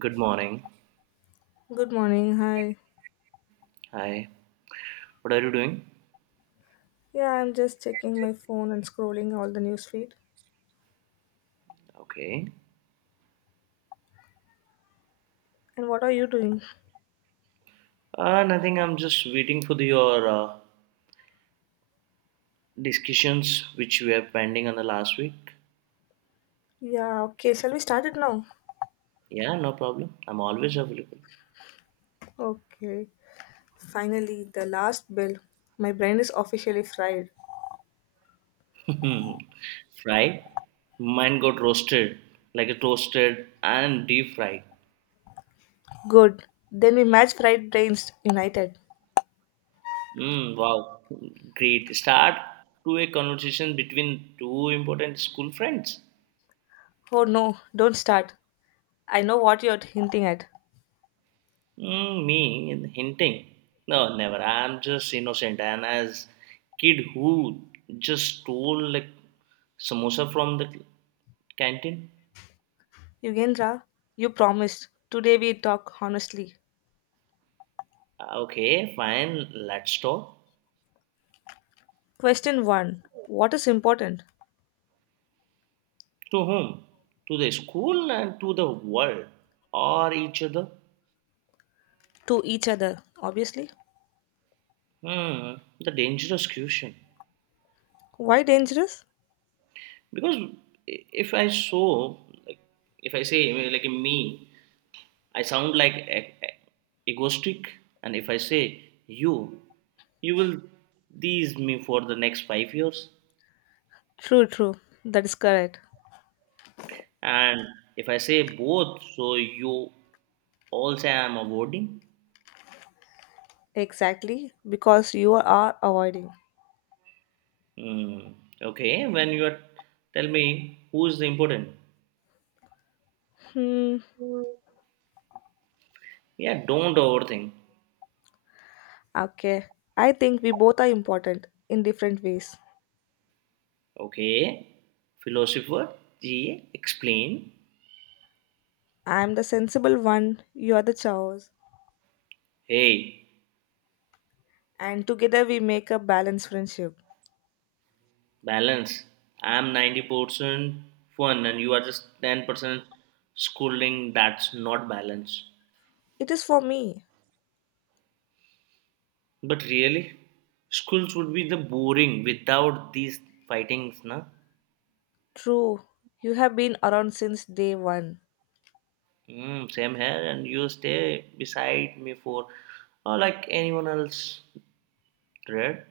Good morning. Good morning. Hi. Hi. What are you doing? Yeah, I'm just checking my phone and scrolling all the news feed. Okay. And what are you doing? Nothing. I'm just waiting for your discussions which we have pending on the last week. Yeah, okay. Shall we start it now? Yeah, no problem. I'm always available. Okay. Finally, the last bell. My brain is officially fried. Fried. Mine got roasted, like a toasted and deep fried. Good. Then we match fried brains united. Wow. Great. Start to a conversation between two important school friends. Oh no, don't start. I know what you're hinting at. Mm, me hinting? No, never. I'm just innocent. And as kid who just stole like samosa from the canteen. Yugendra, you promised. Today we talk honestly. Okay, fine. Let's talk. Question 1. What is important? To whom? To the school and to the world, or each other? To each other, obviously. Hmm, the dangerous question. Why dangerous? Because if I saw, like, if I say like me, I sound like egoistic, and if I say you, you will tease me for the next 5 years. True, true. That is correct. And if I say both, so you also am avoiding. Exactly, because you are avoiding. Hmm. Okay, when you are, tell me who is the important. Hmm. Yeah, don't overthink. Okay. I think we both are important in different ways. Okay, philosopher G, explain. I am the sensible one, you are the chaos, Hey. and together we make a balanced friendship. Balance. I'm 90% fun and you are just 10% schooling. That's not balance. It is for me. But really, schools would be the boring without these fightings, na? True. You have been around since day one Mm, same here, and you stay beside me for or like anyone else read.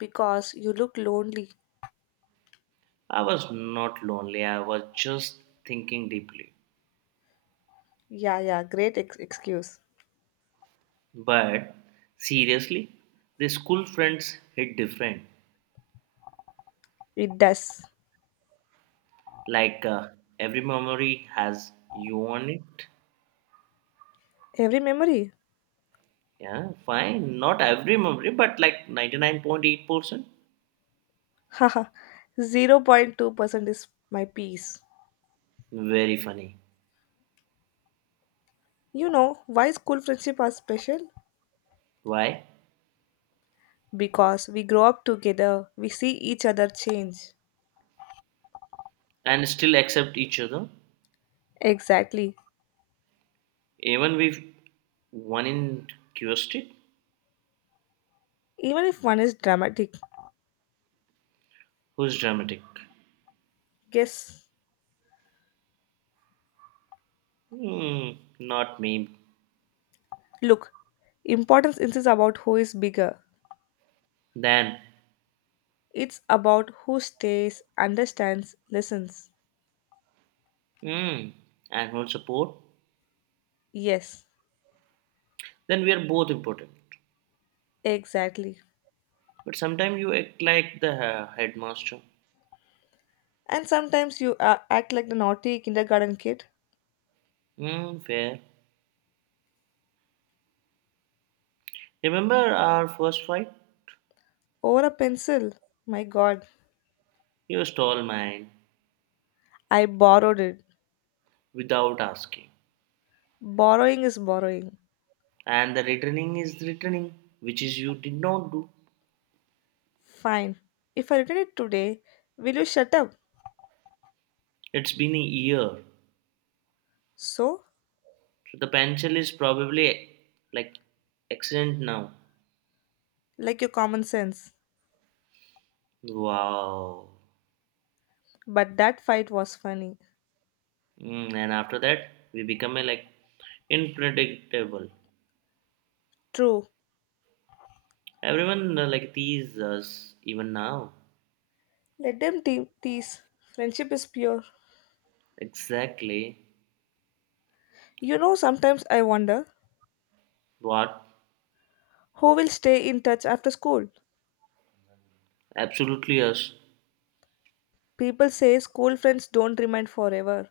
because you look lonely. I was not lonely, I was just thinking deeply. Yeah, yeah, great excuse. But seriously, the school friends hit different. It does. Like every memory has you on it. Every memory. Yeah, fine, not every memory but like 99.8%. Haha. 0.2% is my peace. Very funny. You know why school friendships are special? Why? Because we grow up together, we see each other change. And still accept each other. Exactly. Even with one in curiosity. Even if one is dramatic, Who's dramatic? guess. Hmm, not me. Look, importance isn't about who is bigger, Then. it's about who stays, understands, listens. Hmm. And who support? Yes, Then we are both important. exactly. But sometimes you act like the headmaster. And sometimes you act like the naughty kindergarten kid Hmm, fair. Remember our first fight. over a pencil. My god, You stole mine I borrowed it. without asking. Borrowing is borrowing. And the returning is returning, which is you did not do. Fine. If I return it today, will you shut up? It's been a year. So, So the pencil is probably like accident now. like your common sense. Wow. But that fight was funny. Mm, and after that, we become a like unpredictable. True. Everyone like tease us even now. Let them tease. Friendship is pure. Exactly. You know, sometimes I wonder What? who will stay in touch after school. Absolutely us. People say school friends don't remain forever.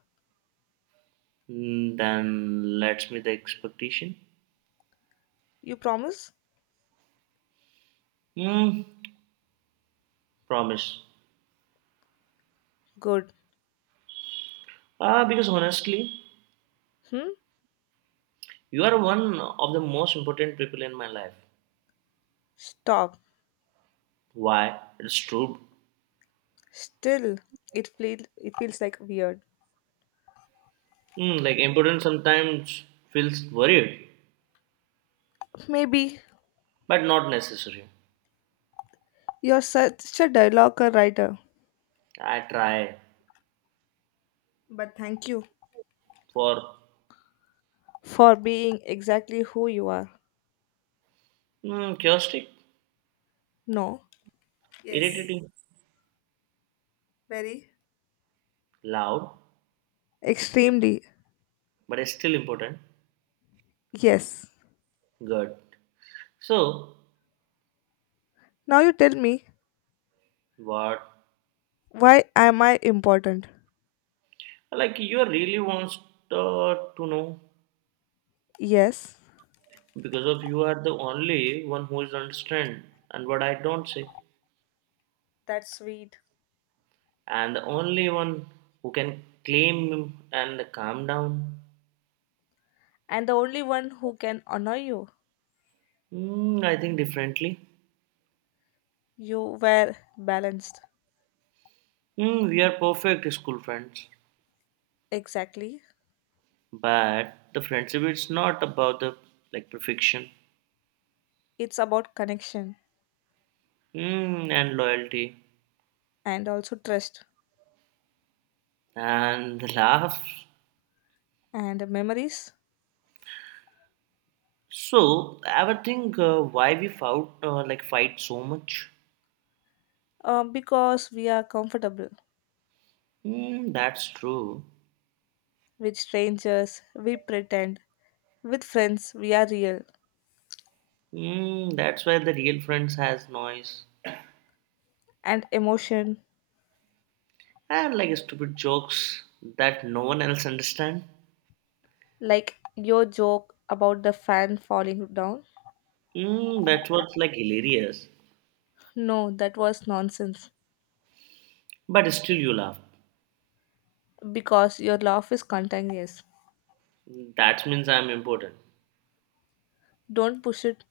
Mm, then let's meet the expectation. You promise? Hmm. Promise. Good. Ah, because honestly, Hmm? you are one of the most important people in my life. Stop. Why? It's true. Still, it feels like weird. Hmm, like important sometimes feels worried, Maybe but not necessary. you're such a dialogue writer. I try. But thank you. For. For being exactly who you are. Hmm, chaotic, No, yes, irritating, very. loud, Extremely. but it's still important. Yes. Good. So. Now you tell me, What? why am I important? Like you really wants to know Yes. because of you are the only one who is understand and what I don't say, That's sweet. and the only one who can claim and calm down. And the only one who can honor you. Mm, I think differently. You were balanced. Mm, we are perfect school friends, Exactly. but the friendship is not about the like perfection. It's about connection Mm, and loyalty, and also trust and the laughs. and memories. So I ever think why we fought like fight so much? Because we are comfortable. Mm, that's true. With strangers, we pretend. With friends, we are real. Mm, that's why the real friends has noise And emotion. and like stupid jokes that no one else understand. Like your joke about the fan falling down? Mm, that's what's like hilarious, No, that was nonsense. but still you laugh. Because your laugh is contagious. That means I'm important. Don't push it.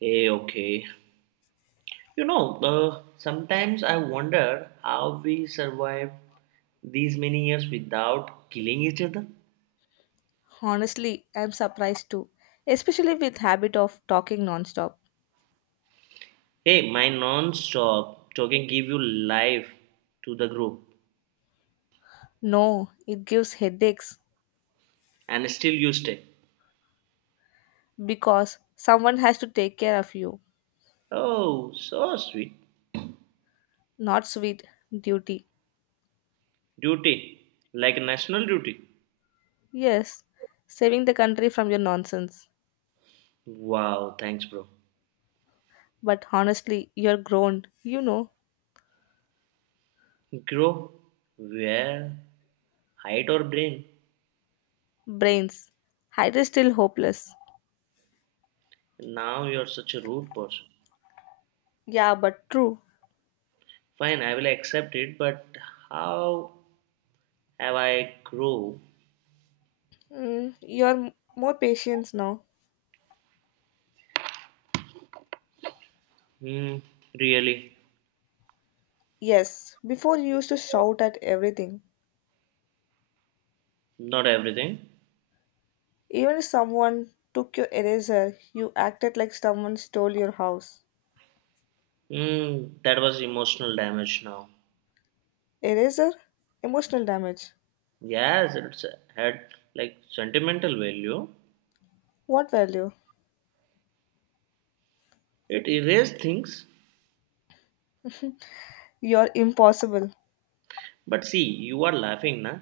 Hey, okay. Sometimes I wonder how we survived these many years without killing each other. Honestly, I'm surprised too. Especially with habit of talking nonstop. Hey, my non-stop talking give you life to the group, No, it gives headaches and still you stay. because someone has to take care of you. Oh, so sweet. Not sweet duty. Duty, like national duty. Yes, saving the country from your nonsense. Wow, thanks, bro. But honestly, you're grown, you know, Grow, where, hide or brain. brains. Hyde is still hopeless. Now you're such a rude person. Yeah, but true. Fine, I will accept it, but how have I grow. You're more patient now. Hmm. Really? Yes, before you used to shout at everything. Not everything. Even if someone took your eraser, you acted like someone stole your house. Hmm. That was emotional damage now. Eraser? Emotional damage. Yes, it's had like sentimental value. What value? It erased things. You're impossible. But see, you are laughing, na?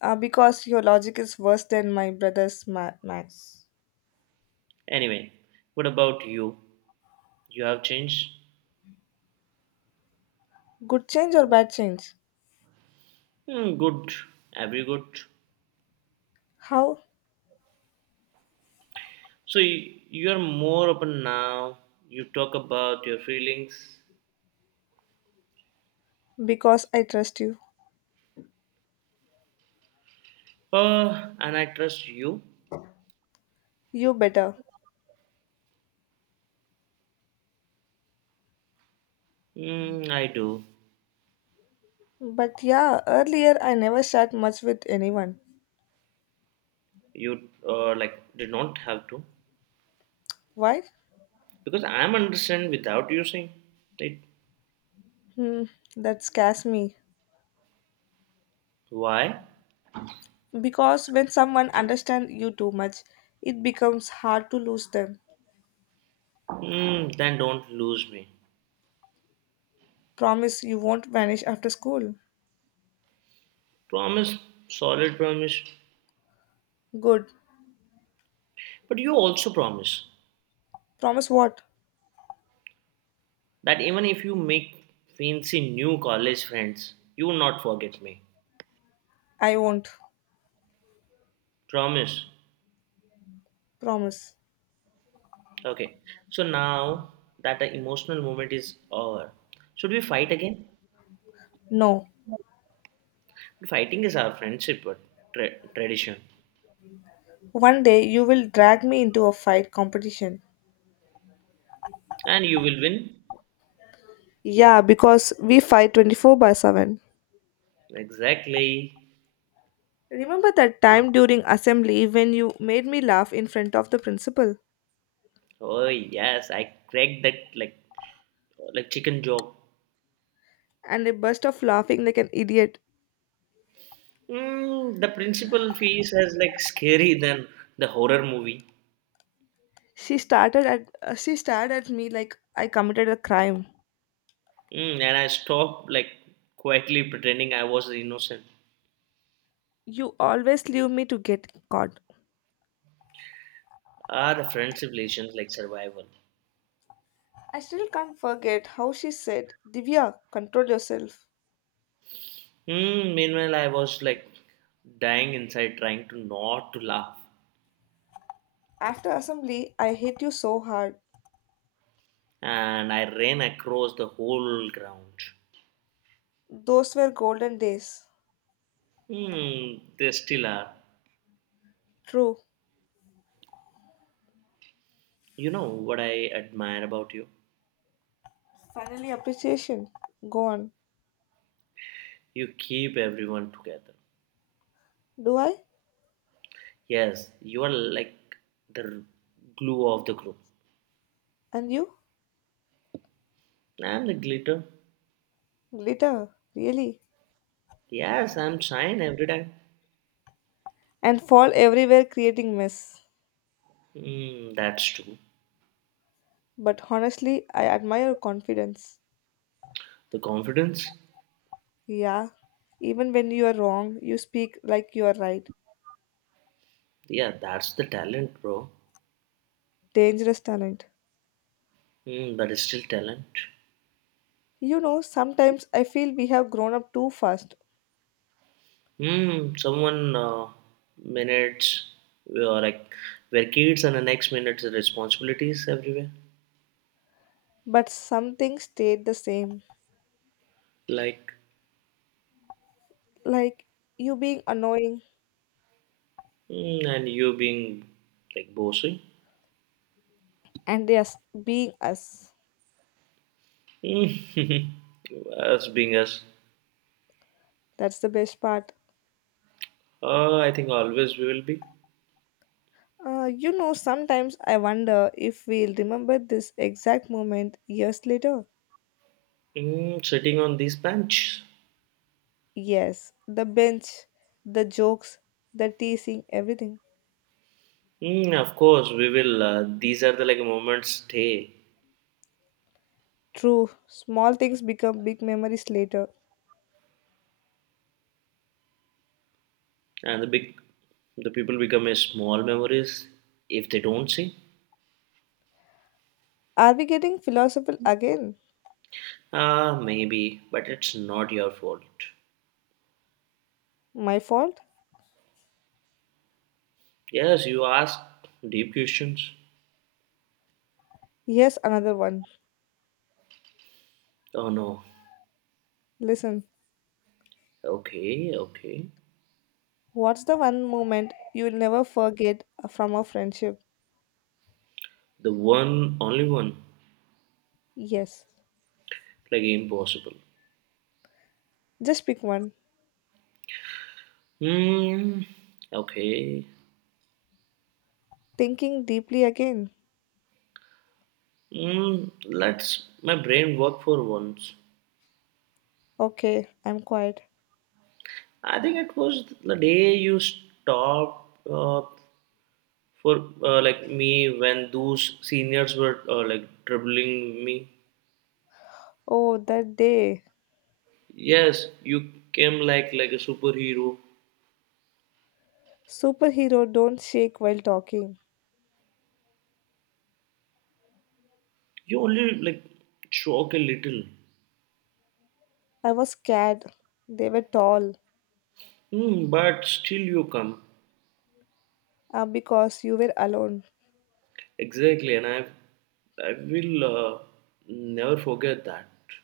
Because your logic is worse than my brother's Max. Anyway, what about you? You have changed? Good change or bad change? Hmm. Good, every good. How? So you are more open now. You talk about your feelings. Because I trust you. And I trust you. You better. Mm, I do. But yeah, earlier I never sat much with anyone. You like did not have to. Why? Because I'm understand without using it. Hmm, that scares me. Why? Because when someone understands you too much, it becomes hard to lose them. Hmm, then don't lose me. Promise you won't vanish after school. Promise, solid promise. Good. But you also promise Promise what? that even if you make fancy new college friends, you will not forget me. I won't. Promise. Promise. Okay. So now that the emotional moment is over, should we fight again? No. Fighting is our friendship but tradition. One day you will drag me into a fight competition. And you will win. Yeah, because we fight 24/7. Exactly. Remember that time during assembly when you made me laugh in front of the principal? Oh yes, I cracked that like chicken joke. And I burst off laughing like an idiot. Mm, the principal fees is like scary than the horror movie. She stared at me like I committed a crime. Mm, and I stopped like quietly pretending I was innocent. You always leave me to get caught. Ah, the friendship relations like survival. I still can't forget how she said, Divya, control yourself. Mm, meanwhile, I was like dying inside, trying to not to laugh, After assembly, I hate you so hard. and I ran across the whole ground. Those were golden days. Hmm, they still are. True. You know what I admire about you? Finally, appreciation. Gone. You keep everyone together. Do I? Yes, you are like the glue of the group. And you? I'm the glitter. Glitter. Really? Yes, I'm shine every day. And fall everywhere, creating mess. Mm, that's true. But honestly, I admire your confidence. The confidence. Yeah. Even when you are wrong, you speak like you are right. Yeah, that's the talent, bro. Dangerous talent. Mm, but it's still talent. You know, sometimes I feel we have grown up too fast, Mm, someone minutes we are like we're kids, and the next minute the responsibilities everywhere. but something stayed the same. Like. Like you being annoying Mm, and you being like bossy. and us being us. Mm, us being us. That's the best part. I think always we will be. You know, sometimes I wonder if we'll remember this exact moment years later. Mm, sitting on this bench. Yes, the bench, the jokes, the teasing, everything. Mm, of course, we will. These are the like moments stay, True, small things become big memories later. and the big, the people become a small memories if they don't see. Are we getting philosophical again? Ah, maybe, but it's not your fault. My fault? Yes, you ask deep questions. Here's another one. Oh no. Listen, Okay, okay. what's the one moment you'll never forget from a friendship? The one, only one, Yes. like impossible. Just pick one. Hmm. Okay. Thinking deeply again. Hmm. Let's my brain work for once. Okay, I'm quiet. I think it was the day you stopped. For like me when those seniors were like troubling me. Oh, that day. Yes, you came like a superhero. Superhero don't shake while talking. You only like shock a little. I was scared. They were tall. Hmm, but still you come. Because you were alone. Exactly, and I will never forget that.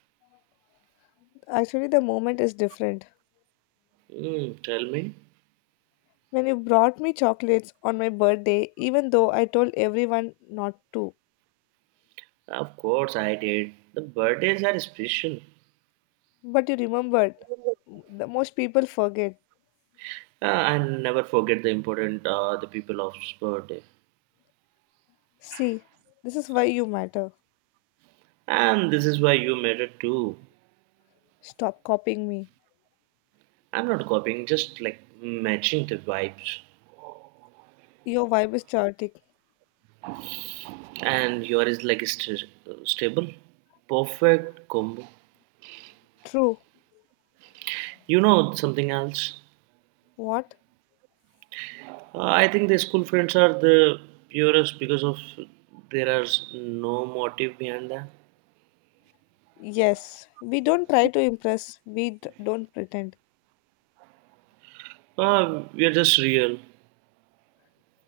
Actually, the moment is different. Hmm, tell me. When you brought me chocolates on my birthday, even though I told everyone not to. Of course I did. The birthdays are special. But you remembered. The most people forget. I never forget the important the people of birthday. See, this is why you matter. And this is why you made it too. Stop copying me. I'm not copying, just like matching the vibes. Your vibe is chaotic. And your is like stable, perfect combo. True. You know something else? What? I think the school friends are the purest because of there is no motive behind that. Yes. We don't try to impress, we don't pretend. We are just real,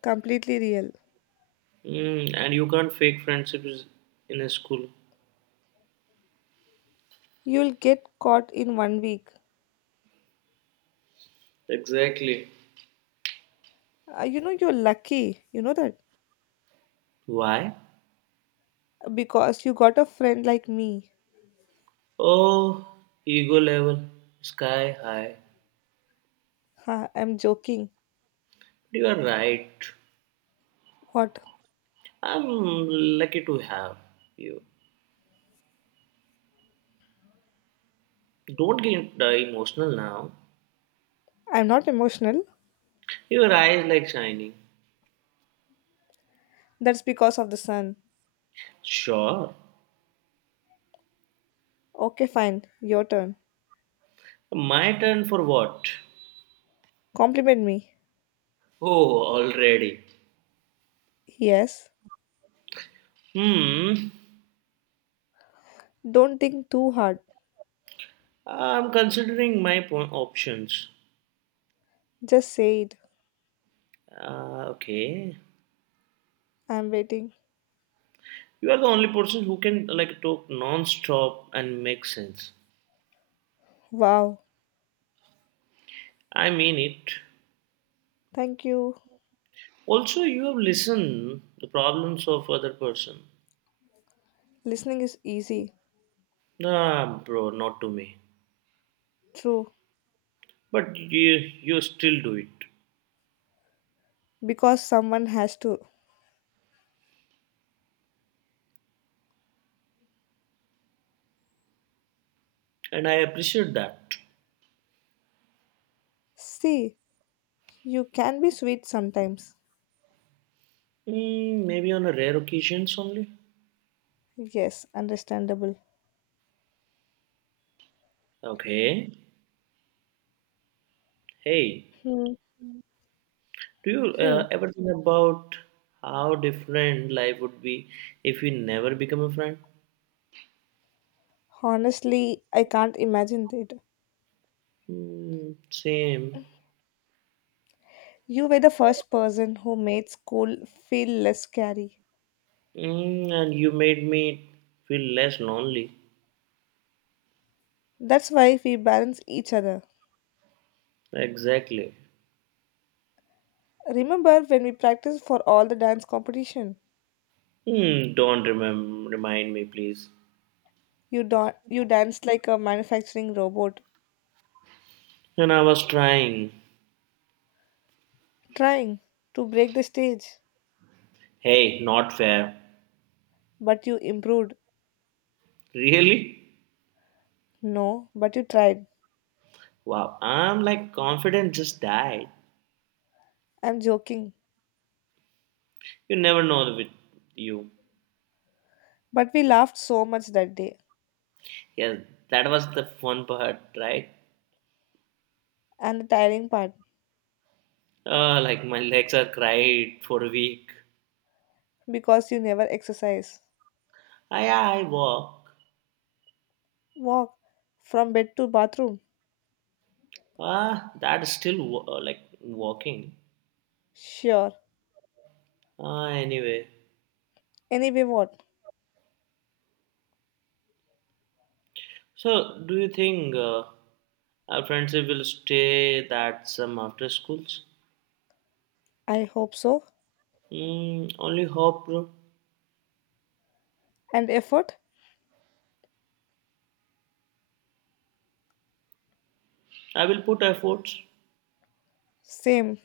Completely real. mm, and you can't fake friendships in a school. You'll get caught in one week. Exactly. You know, you're lucky. You know that? Why? Because you got a friend like me. Oh, ego level, sky high. Ha, I'm joking. You are right. What? I'm lucky to have you. Don't get emotional now. I'm not emotional. Your eyes like shining. That's because of the sun. Sure. Okay, fine. Your turn. My turn for what? Compliment me. Oh, already. Yes. Hmm. Don't think too hard. I'm considering my options. Just say it. Okay. I'm waiting. You are the only person who can like talk non-stop and make sense. Wow. I mean it. Thank you. Also, you have listened the problems of other person. Listening is easy. Ah, bro, not to me. True. But you still do it. Because someone has to. And I appreciate that. See, you can be sweet sometimes. Mm, maybe on a rare occasions only. Yes, understandable. Okay. Hey, Hmm. do you Hmm. Ever think about how different life would be if we never become a friend? Honestly, I can't imagine it. Mm, same. You were the first person who made school feel less scary. Mm, and you made me feel less lonely. That's why we balance each other. Exactly. Remember when we practiced for all the dance competition? Hmm, don't remind me, please. You, you danced like a manufacturing robot, And I was trying. trying to break the stage. Hey, not fair. But you improved. Really? No, but you tried. Wow, I'm like confident just died. I'm joking. You never know with you. But we laughed so much that day. Yes, that was the fun part, right? And the tiring part, Like my legs are cried for a week. because you never exercise. I walk. Walk from bed to bathroom. Ah, that is still like walking. Sure. Ah, anyway. Anyway, what? So, do you think our friendship will stay that some after schools? I hope so. Mm, only hope, bro. And effort? I will put efforts. Same.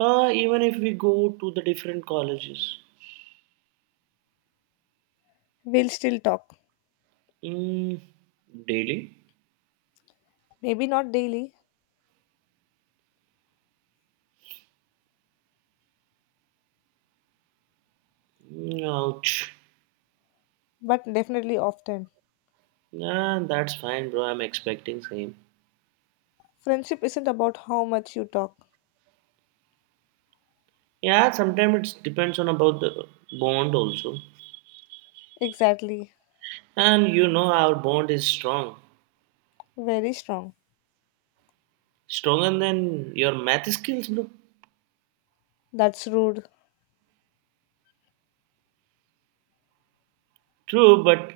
Even if we go to the different colleges. We'll still talk. Mm, daily? Maybe not daily, Mm, ouch. but definitely often. Nah, that's fine, bro. I'm expecting same. Friendship isn't about how much you talk. Yeah, sometimes it depends on about the bond also. Exactly. And you know our bond is strong. Very strong. Stronger than your math skills, bro. That's rude. True, but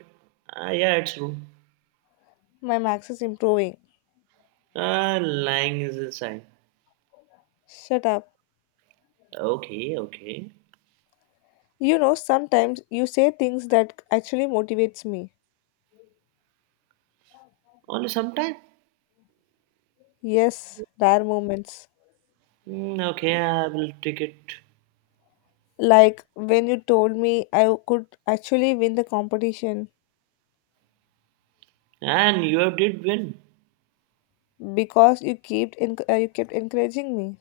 yeah, it's true. My max is improving. Lying is a sign. Shut up. Okay, okay. You know, sometimes you say things that actually motivates me. Only sometime. Yes, rare moments. Mm, okay, I will take it. Like when you told me I could actually win the competition And you did win. because you kept encouraging me.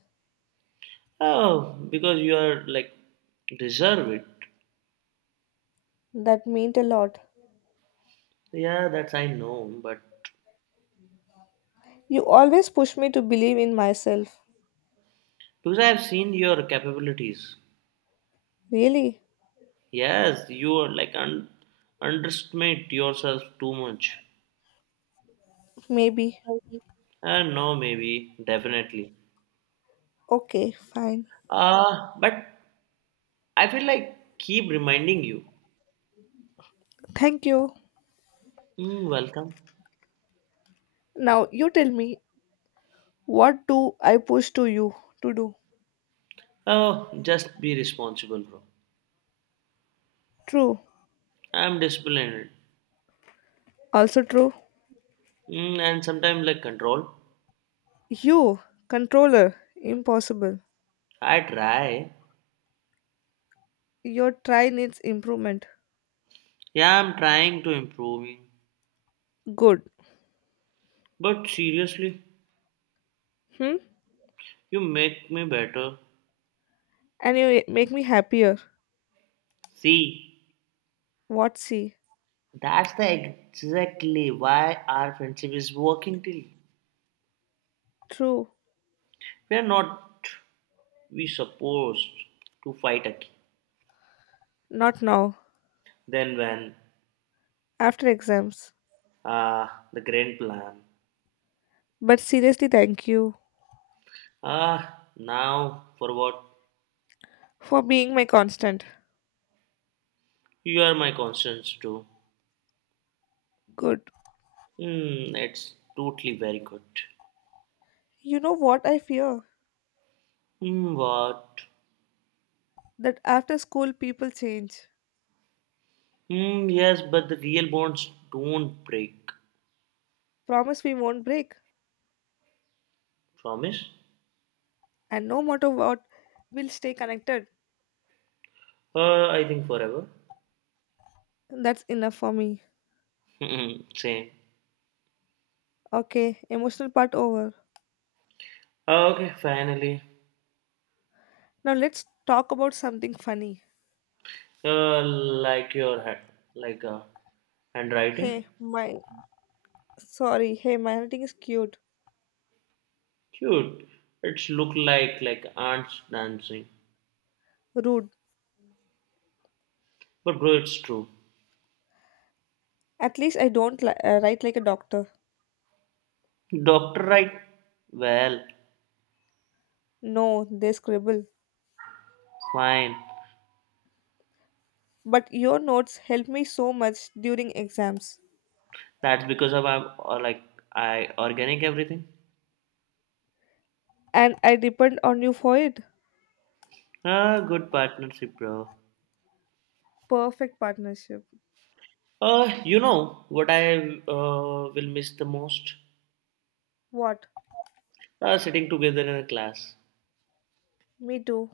Oh, because you are like deserve it. That meant a lot. Yeah, that's I know, but You always push me to believe in myself. because I have seen your capabilities. Really? Yes, you are like underestimate yourself too much. Maybe. No, maybe, definitely. Okay, fine. But I feel like keep reminding you. Thank you. Mm, welcome. Now you tell me what do I push to you to do? Oh, just be responsible, bro. True. I'm disciplined. Also true. Mm, and sometimes like control. You, controller, impossible. I try. Your try needs improvement. Yeah, I'm trying to improving. Good. But seriously, Hmm? you make me better. And you make me happier. See, What see? that's the exactly why our friendship is working till True. we are not we supposed to fight again. Not now. Then when? After exams. Ah, the grand plan. But seriously, thank you Ah, now for what? for being my constant. You are my conscience too. Good. Hmm, it's totally very good. You know what I fear? Hmm, what? That after school people change. Hmm, yes, but the real bonds don't break. Promise we won't break. Promise? And no matter what, we'll stay connected. I think forever. That's enough for me. Hmm, same. Okay, emotional part over. Ah, okay, finally. Now let's talk about something funny. Uh, like your hand, like a handwriting. Hey, my sorry. Hey, my handwriting is cute. Cute. It's look like ants dancing. Rude. But bro, it's true. At least I don't write like a doctor. Doctor, right? Well, No, they scribble. fine. But your notes help me so much during exams. That's because of I'm or like I organic everything. And I depend on you for it. Ah, good partnership, bro. Perfect partnership. You know what I will miss the most? What? Sitting together in a class Me too.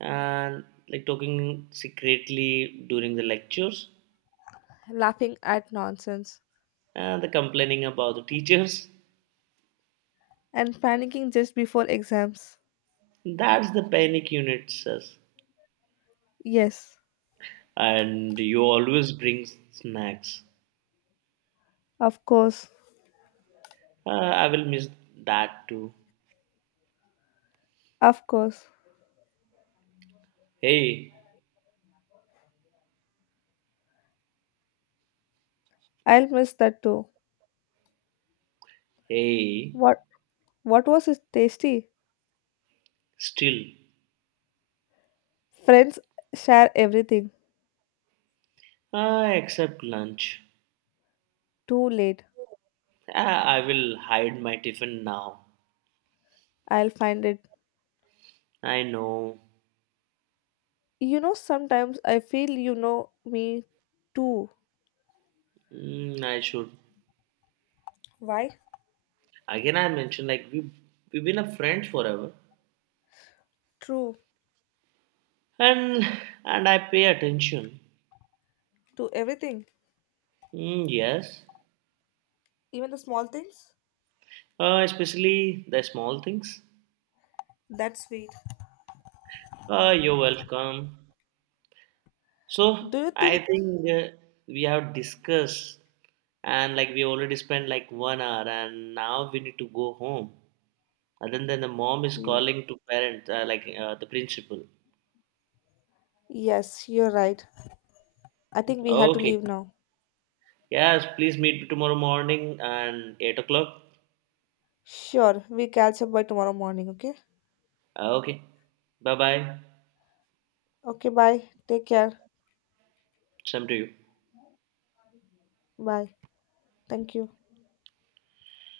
and like talking secretly during the lectures Laughing at nonsense. and the complaining about the teachers. And panicking just before exams. That's the panic unit, says. Yes. And you always bring snacks. Of course. I will miss that too. Of course. Hey, I'll miss that too. hey, What what was it tasty? still. Friends share everything. Ah, except lunch. Too late. Ah, I will hide my tiffin now. I'll find it. I know. You know, sometimes I feel you know me too. Mm, I should. Why? Again, I mentioned like we've been a friend forever, True. and and I pay attention. To everything, Mm, yes. even the small things. Especially the small things. That's sweet. You're welcome. Do So you I think? think we have discussed, and like we already spent like 1 hour, and now we need to go home. And then the mom is Mm, calling to parents like the principal. yes, you're right. I think we have to Okay. leave now. Yes, please meet tomorrow morning and 8 o'clock. Sure, we catch up by tomorrow morning, okay? Okay. Bye bye. Okay, bye. Take care. Same to you. Bye. Thank you.